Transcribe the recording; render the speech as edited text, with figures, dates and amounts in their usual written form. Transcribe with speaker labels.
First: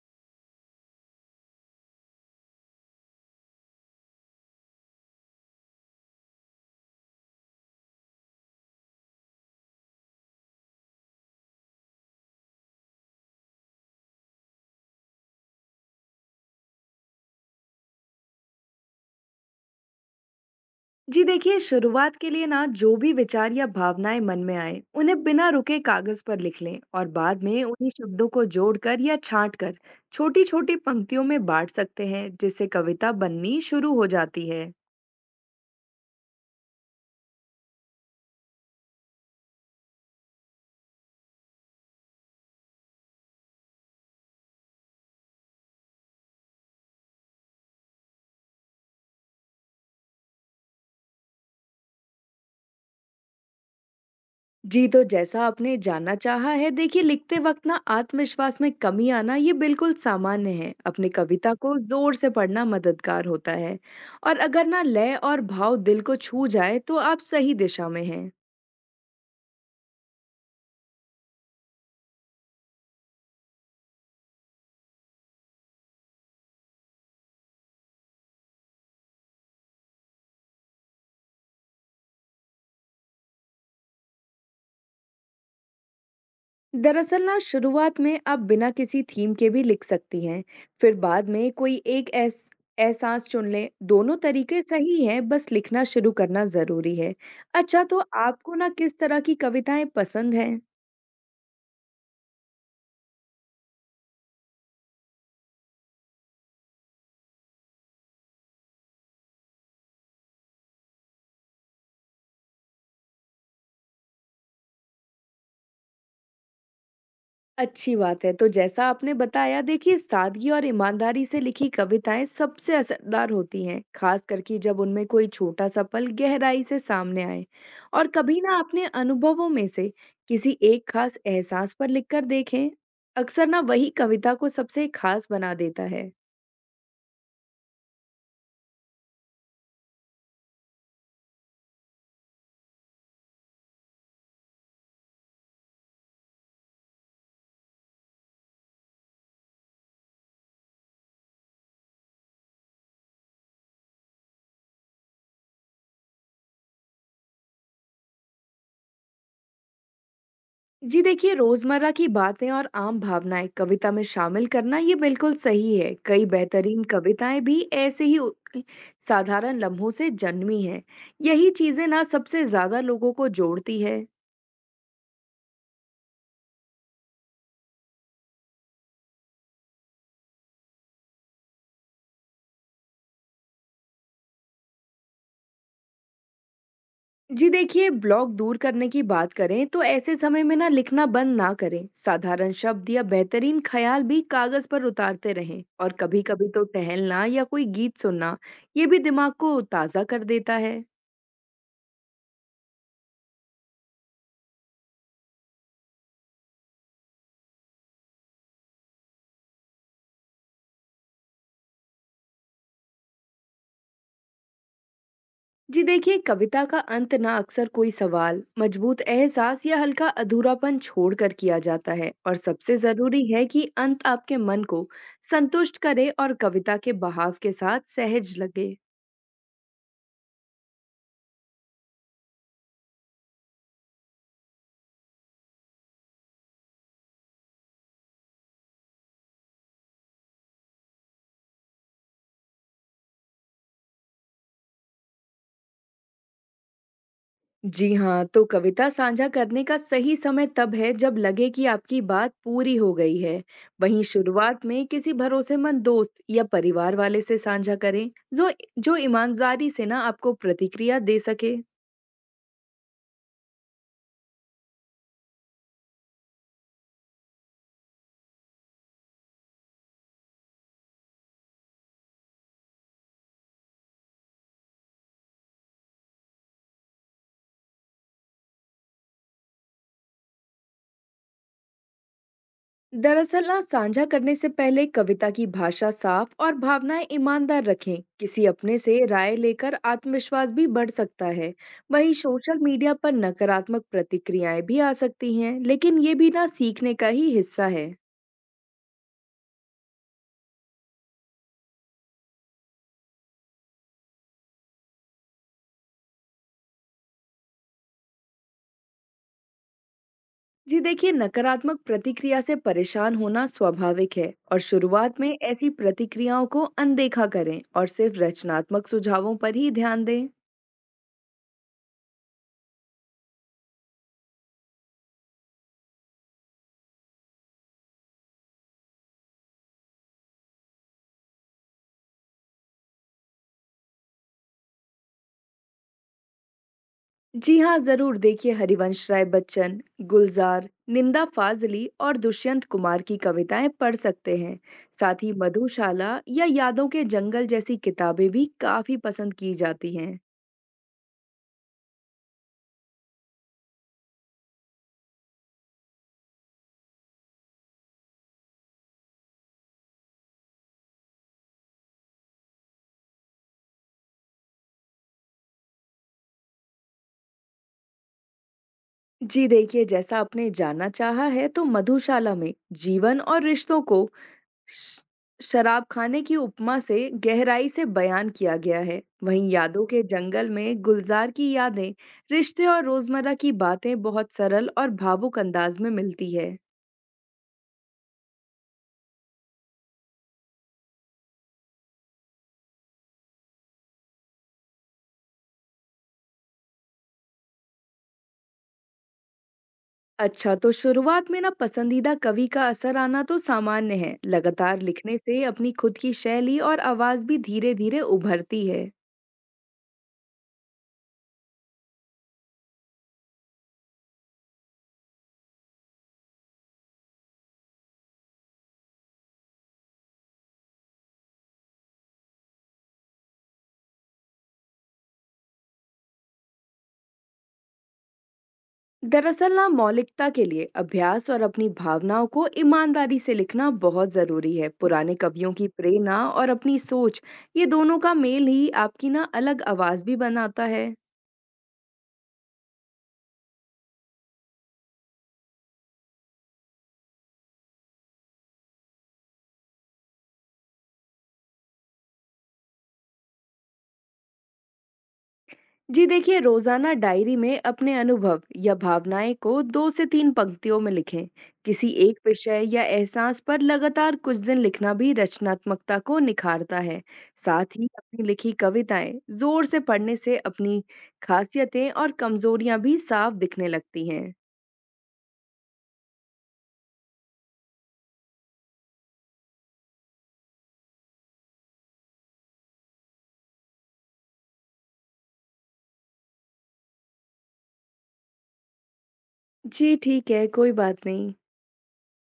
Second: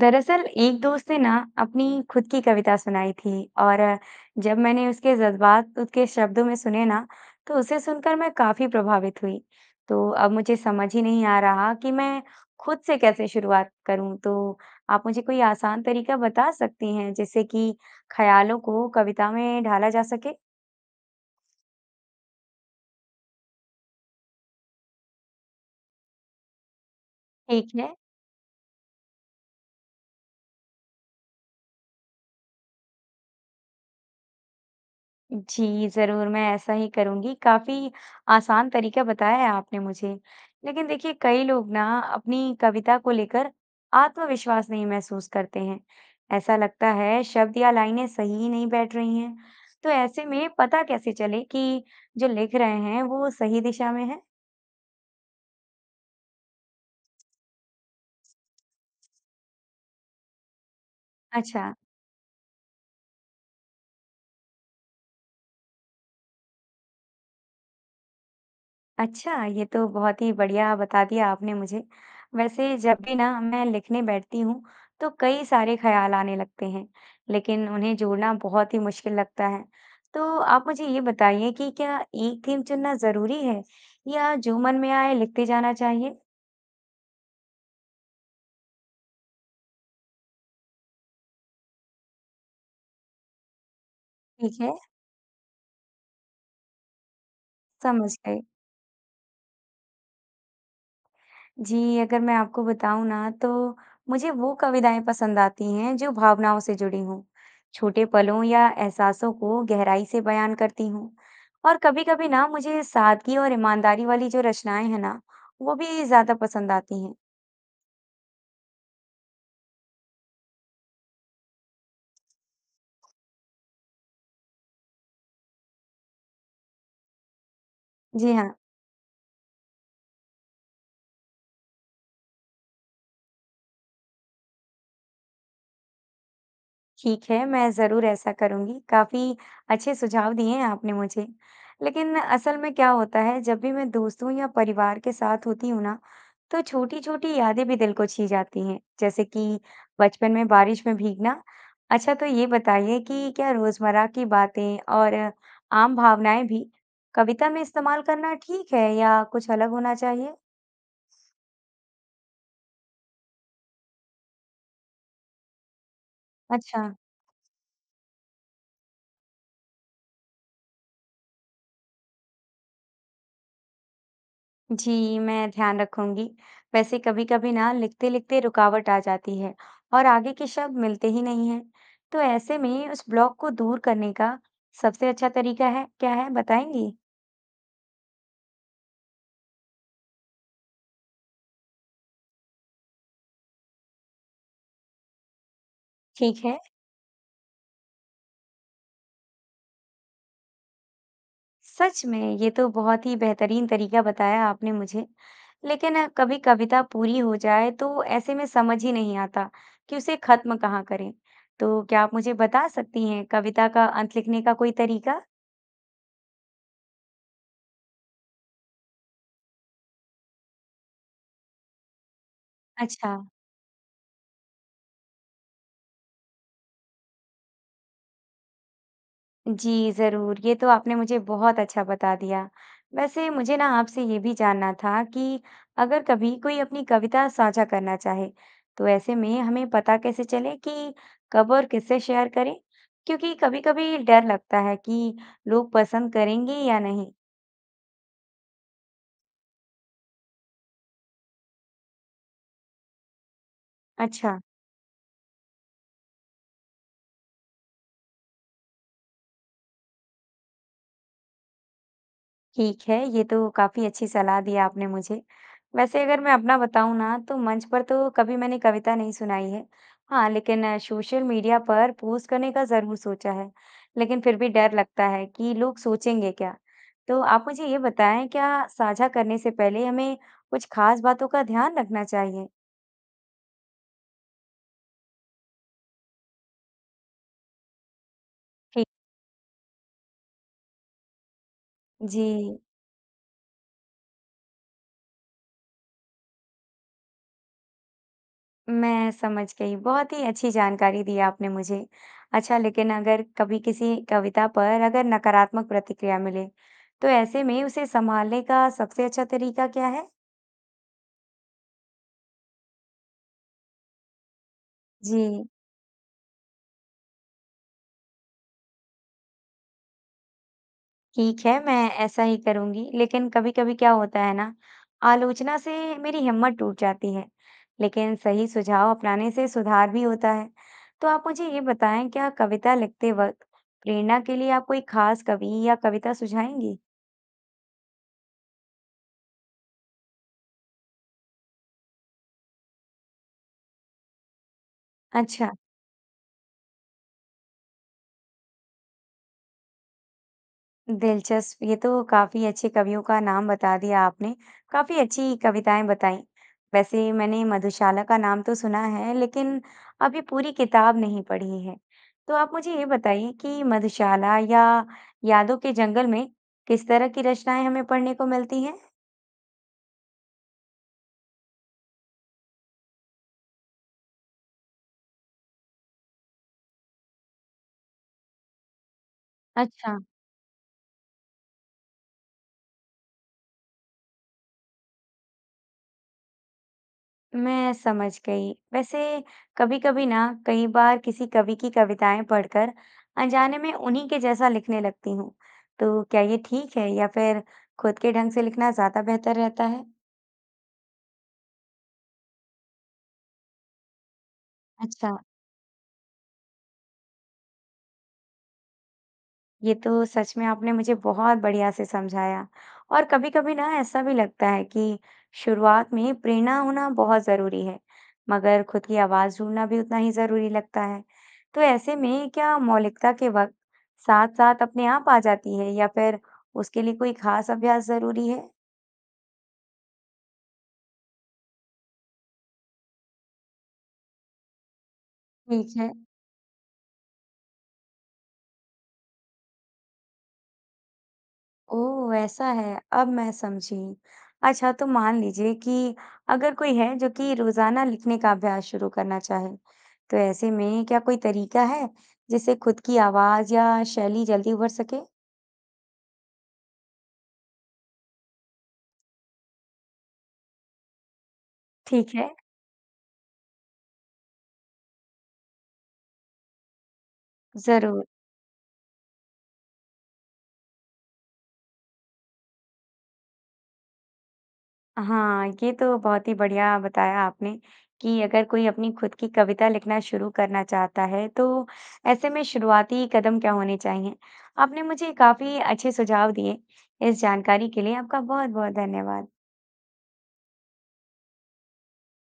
Speaker 1: दरअसल एक दोस्त ने ना अपनी खुद की कविता सुनाई थी और जब मैंने उसके जज्बात उसके शब्दों में सुने ना तो उसे सुनकर मैं काफी प्रभावित हुई। तो अब मुझे समझ ही नहीं आ रहा कि मैं खुद से कैसे शुरुआत करूं। तो आप मुझे कोई आसान तरीका बता सकती हैं जिससे कि ख्यालों को कविता में ढाला जा सके।
Speaker 2: जी देखिए, शुरुआत के लिए ना जो भी विचार या भावनाएं मन में आए उन्हें बिना रुके कागज पर लिख लें, और बाद में
Speaker 1: ठीक
Speaker 2: उन्हीं
Speaker 1: है।
Speaker 2: शब्दों को जोड़कर या छांटकर छोटी छोटी पंक्तियों में बांट सकते हैं, जिससे कविता बननी शुरू हो जाती है।
Speaker 1: जी, ज़रूर, मैं ऐसा ही करूँगी। काफ़ी आसान तरीका बताया है आपने मुझे। लेकिन देखिए, कई लोग ना अपनी कविता को लेकर आत्मविश्वास नहीं महसूस करते हैं। ऐसा लगता है शब्द या लाइनें सही ही नहीं बैठ रही हैं। तो ऐसे में पता कैसे चले कि जो लिख रहे हैं, वो सही दिशा में है?
Speaker 2: जी, तो जैसा आपने जानना चाहा है, देखिए लिखते वक्त ना आत्मविश्वास में कमी आना ये बिल्कुल सामान्य है। अपनी कविता
Speaker 1: अच्छा।
Speaker 2: को जोर से पढ़ना मददगार होता है, और अगर ना लय और भाव दिल को छू जाए तो आप सही दिशा में हैं।
Speaker 1: अच्छा, ये तो बहुत ही बढ़िया बता दिया आपने मुझे। वैसे जब भी ना मैं लिखने बैठती हूँ, तो कई सारे ख़्याल आने लगते हैं, लेकिन उन्हें जोड़ना बहुत ही मुश्किल लगता है। तो आप मुझे ये बताइए कि क्या एक थीम चुनना ज़रूरी है या जो मन में आए लिखते जाना चाहिए?
Speaker 2: दरअसल ना, शुरुआत में आप बिना किसी थीम के भी लिख सकती हैं, फिर बाद में कोई एक एस एहसास चुन लें। दोनों तरीके
Speaker 1: ठीक है।
Speaker 2: सही हैं, बस लिखना शुरू करना जरूरी है। अच्छा, तो
Speaker 1: समझ गई।
Speaker 2: आपको ना किस तरह की कविताएं पसंद हैं?
Speaker 1: जी, अगर मैं आपको बताऊँ ना तो मुझे वो कविताएँ पसंद आती हैं जो भावनाओं से जुड़ी हों, छोटे पलों या एहसासों को गहराई से बयान करती हूँ। और कभी-कभी ना मुझे सादगी और ईमानदारी वाली जो रचनाएँ हैं ना, वो भी ज़्यादा पसंद आती हैं।
Speaker 2: अच्छी बात है। तो जैसा आपने बताया, देखिए सादगी और ईमानदारी से लिखी कविताएं सबसे असरदार होती हैं, खास करके जब उनमें कोई छोटा सा पल गहराई से सामने आए। और
Speaker 1: जी
Speaker 2: कभी
Speaker 1: हाँ।
Speaker 2: ना अपने अनुभवों में से किसी एक खास एहसास पर लिखकर देखें, अक्सर ना वही कविता को सबसे खास बना देता है।
Speaker 1: ठीक है, मैं ज़रूर ऐसा करूँगी। काफ़ी अच्छे सुझाव दिए हैं आपने मुझे। लेकिन असल में क्या होता है जब भी मैं दोस्तों या परिवार के साथ होती हूँ ना, तो छोटी-छोटी यादें भी दिल को छी जाती हैं, जैसे कि बचपन में बारिश में भीगना। अच्छा तो ये बताइए कि क्या रोज़मर्रा की बातें और आम भावनाएँ भी कविता में इस्तेमाल करना ठीक है या कुछ अलग होना चाहिए?
Speaker 2: जी देखिए, रोज़मर्रा की बातें और आम भावनाएँ कविता में शामिल करना ये बिल्कुल सही है। कई बेहतरीन
Speaker 1: अच्छा।
Speaker 2: कविताएँ भी ऐसे ही अ, साधारण लम्हों से जन्मी हैं। यही चीज़ें ना सबसे ज़्यादा लोगों को जोड़ती है।
Speaker 1: जी, मैं ध्यान रखूंगी। वैसे कभी-कभी ना लिखते-लिखते रुकावट आ जाती है और आगे के शब्द मिलते ही नहीं हैं। तो ऐसे में उस ब्लॉक को दूर करने का सबसे अच्छा तरीका है क्या है बताएंगी?
Speaker 2: जी देखिए, ब्लॉक दूर करने की बात करें तो ऐसे समय में ना लिखना बंद ना करें। साधारण शब्द या बेहतरीन ख़्याल भी कागज़ पर उतारते रहें, और
Speaker 1: ठीक
Speaker 2: कभी-कभी
Speaker 1: है।
Speaker 2: तो टहलना या कोई गीत सुनना, ये भी दिमाग को ताज़ा कर देता है।
Speaker 1: सच में ये तो बहुत ही बेहतरीन तरीका बताया आपने मुझे। लेकिन कभी कविता पूरी हो जाए तो ऐसे में समझ ही नहीं आता कि उसे खत्म कहाँ करें। तो क्या आप मुझे बता सकती हैं कविता का अंत लिखने का कोई तरीका?
Speaker 2: जी देखिए, कविता का अंत ना अक्सर कोई सवाल, मजबूत एहसास या हल्का अधूरापन छोड़कर किया जाता है, और सबसे
Speaker 1: अच्छा।
Speaker 2: जरूरी है कि अंत आपके मन को संतुष्ट करे और कविता के बहाव के साथ सहज लगे।
Speaker 1: जी, ज़रूर। ये तो आपने मुझे बहुत अच्छा बता दिया। वैसे मुझे ना आपसे ये भी जानना था कि अगर कभी कोई अपनी कविता साझा करना चाहे, तो ऐसे में हमें पता कैसे चले कि कब और किससे शेयर करें? क्योंकि कभी-कभी डर लगता है कि लोग पसंद करेंगे या नहीं।
Speaker 2: जी हाँ, तो कविता साझा करने का सही समय तब है जब लगे कि आपकी बात पूरी हो गई है। वहीं
Speaker 1: अच्छा।
Speaker 2: शुरुआत में किसी भरोसेमंद दोस्त या परिवार वाले से साझा करें, जो जो ईमानदारी से ना आपको प्रतिक्रिया दे सके।
Speaker 1: ठीक है, ये तो काफ़ी अच्छी सलाह दी आपने मुझे। वैसे अगर मैं अपना बताऊँ ना तो मंच पर तो कभी मैंने कविता नहीं सुनाई है। हाँ, लेकिन सोशल मीडिया पर पोस्ट करने का ज़रूर सोचा है, लेकिन फिर भी डर लगता है कि लोग सोचेंगे क्या? तो आप मुझे ये बताएँ क्या साझा करने से पहले हमें कुछ खास बातों का ध्यान रखना चाहिए?
Speaker 2: दरअसल ना, साझा करने से पहले कविता की भाषा साफ और भावनाएं ईमानदार रखें। किसी अपने
Speaker 1: ठीक।
Speaker 2: से राय लेकर आत्मविश्वास भी बढ़ सकता है। वहीं सोशल
Speaker 1: जी।
Speaker 2: मीडिया पर नकारात्मक प्रतिक्रियाएं भी आ सकती हैं, लेकिन ये भी ना सीखने का ही हिस्सा है।
Speaker 1: मैं समझ गई। बहुत ही अच्छी जानकारी दी आपने मुझे। अच्छा लेकिन अगर कभी किसी कविता पर अगर नकारात्मक प्रतिक्रिया मिले, तो ऐसे में उसे सँभालने का सबसे अच्छा तरीका क्या है?
Speaker 2: जी देखिए, नकारात्मक प्रतिक्रिया से परेशान होना स्वाभाविक है, और
Speaker 1: जी।
Speaker 2: शुरुआत में ऐसी प्रतिक्रियाओं को अनदेखा करें और सिर्फ रचनात्मक सुझावों पर ही ध्यान दें।
Speaker 1: ठीक है, मैं ऐसा ही करूँगी। लेकिन कभी-कभी क्या होता है ना, आलोचना से मेरी हिम्मत टूट जाती है, लेकिन सही सुझाव अपनाने से सुधार भी होता है। तो आप मुझे ये बताएँ क्या कविता लिखते वक़्त प्रेरणा के लिए आप कोई ख़ास कवि या कविता सुझाएँगी?
Speaker 2: जी हाँ, जरूर। देखिए, हरिवंश राय बच्चन, गुलजार, निंदा फाजली और दुष्यंत कुमार की कविताएं पढ़ सकते हैं। साथ ही
Speaker 1: अच्छा।
Speaker 2: मधुशाला या यादों के जंगल जैसी किताबें भी काफी पसंद की जाती हैं।
Speaker 1: दिलचस्प, ये तो काफ़ी अच्छे कवियों का नाम बता दिया आपने। काफ़ी अच्छी कविताएँ बताईं। वैसे मैंने मधुशाला का नाम तो सुना है, लेकिन अभी पूरी किताब नहीं पढ़ी है। तो आप मुझे ये बताइए कि मधुशाला या यादों के जंगल में किस तरह की रचनाएँ हमें पढ़ने को मिलती हैं?
Speaker 2: जी देखिए, जैसा आपने जानना चाहा है, तो मधुशाला में जीवन और रिश्तों को श- शराब खाने की उपमा से गहराई से बयान किया गया है। वहीं यादों
Speaker 1: अच्छा।
Speaker 2: के जंगल में गुलजार की यादें, रिश्ते और रोजमर्रा की बातें बहुत सरल और भावुक अंदाज में मिलती है।
Speaker 1: मैं समझ गई। वैसे कभी-कभी ना कई बार किसी कवि की कविताएं पढ़कर अनजाने में उन्हीं के जैसा लिखने लगती हूँ। तो क्या ये ठीक है या फिर खुद के ढंग से लिखना ज्यादा बेहतर रहता है?
Speaker 2: अच्छा, तो शुरुआत में ना पसंदीदा कवि का असर आना तो सामान्य है। लगातार
Speaker 1: अच्छा।
Speaker 2: लिखने से अपनी खुद की शैली और आवाज भी धीरे धीरे उभरती है।
Speaker 1: ये तो सच में आपने मुझे बहुत बढ़िया से समझाया। और कभी-कभी ना ऐसा भी लगता है कि शुरुआत में प्रेरणा होना बहुत ज़रूरी है, मगर खुद की आवाज़ ढूंढना भी उतना ही ज़रूरी लगता है। तो ऐसे में क्या मौलिकता के वक्त साथ-साथ अपने आप आ जाती है या फिर उसके लिए कोई खास अभ्यास ज़रूरी है?
Speaker 2: दरअसल ना, मौलिकता के लिए अभ्यास और अपनी भावनाओं को ईमानदारी से लिखना बहुत जरूरी है। पुराने कवियों की
Speaker 1: ठीक है।
Speaker 2: प्रेरणा और अपनी सोच, ये दोनों का मेल ही आपकी ना अलग आवाज भी बनाता है।
Speaker 1: ओह! ऐसा है, अब मैं समझी। अच्छा, तो मान लीजिए कि अगर कोई है जो कि रोज़ाना लिखने का अभ्यास शुरू करना चाहे, तो ऐसे में क्या कोई तरीका है जिससे खुद की आवाज़ या शैली जल्दी उभर सके?
Speaker 2: जी देखिए, रोजाना डायरी में अपने अनुभव या भावनाएं को दो से तीन पंक्तियों में लिखें। किसी
Speaker 1: ठीक
Speaker 2: एक
Speaker 1: है।
Speaker 2: विषय या एहसास पर लगातार कुछ दिन लिखना भी रचनात्मकता को निखारता है। साथ ही
Speaker 1: ज़रूर।
Speaker 2: अपनी लिखी कविताएं जोर से पढ़ने से अपनी खासियतें और कमजोरियां भी साफ दिखने लगती हैं।
Speaker 1: हाँ, ये तो बहुत ही बढ़िया बताया आपने कि अगर कोई अपनी खुद की कविता लिखना शुरू करना चाहता है, तो ऐसे में शुरुआती कदम क्या होने चाहिए? आपने मुझे काफ़ी अच्छे सुझाव दिए। इस जानकारी के लिए आपका बहुत-बहुत धन्यवाद।
Speaker 2: जी ठीक है, कोई बात नहीं।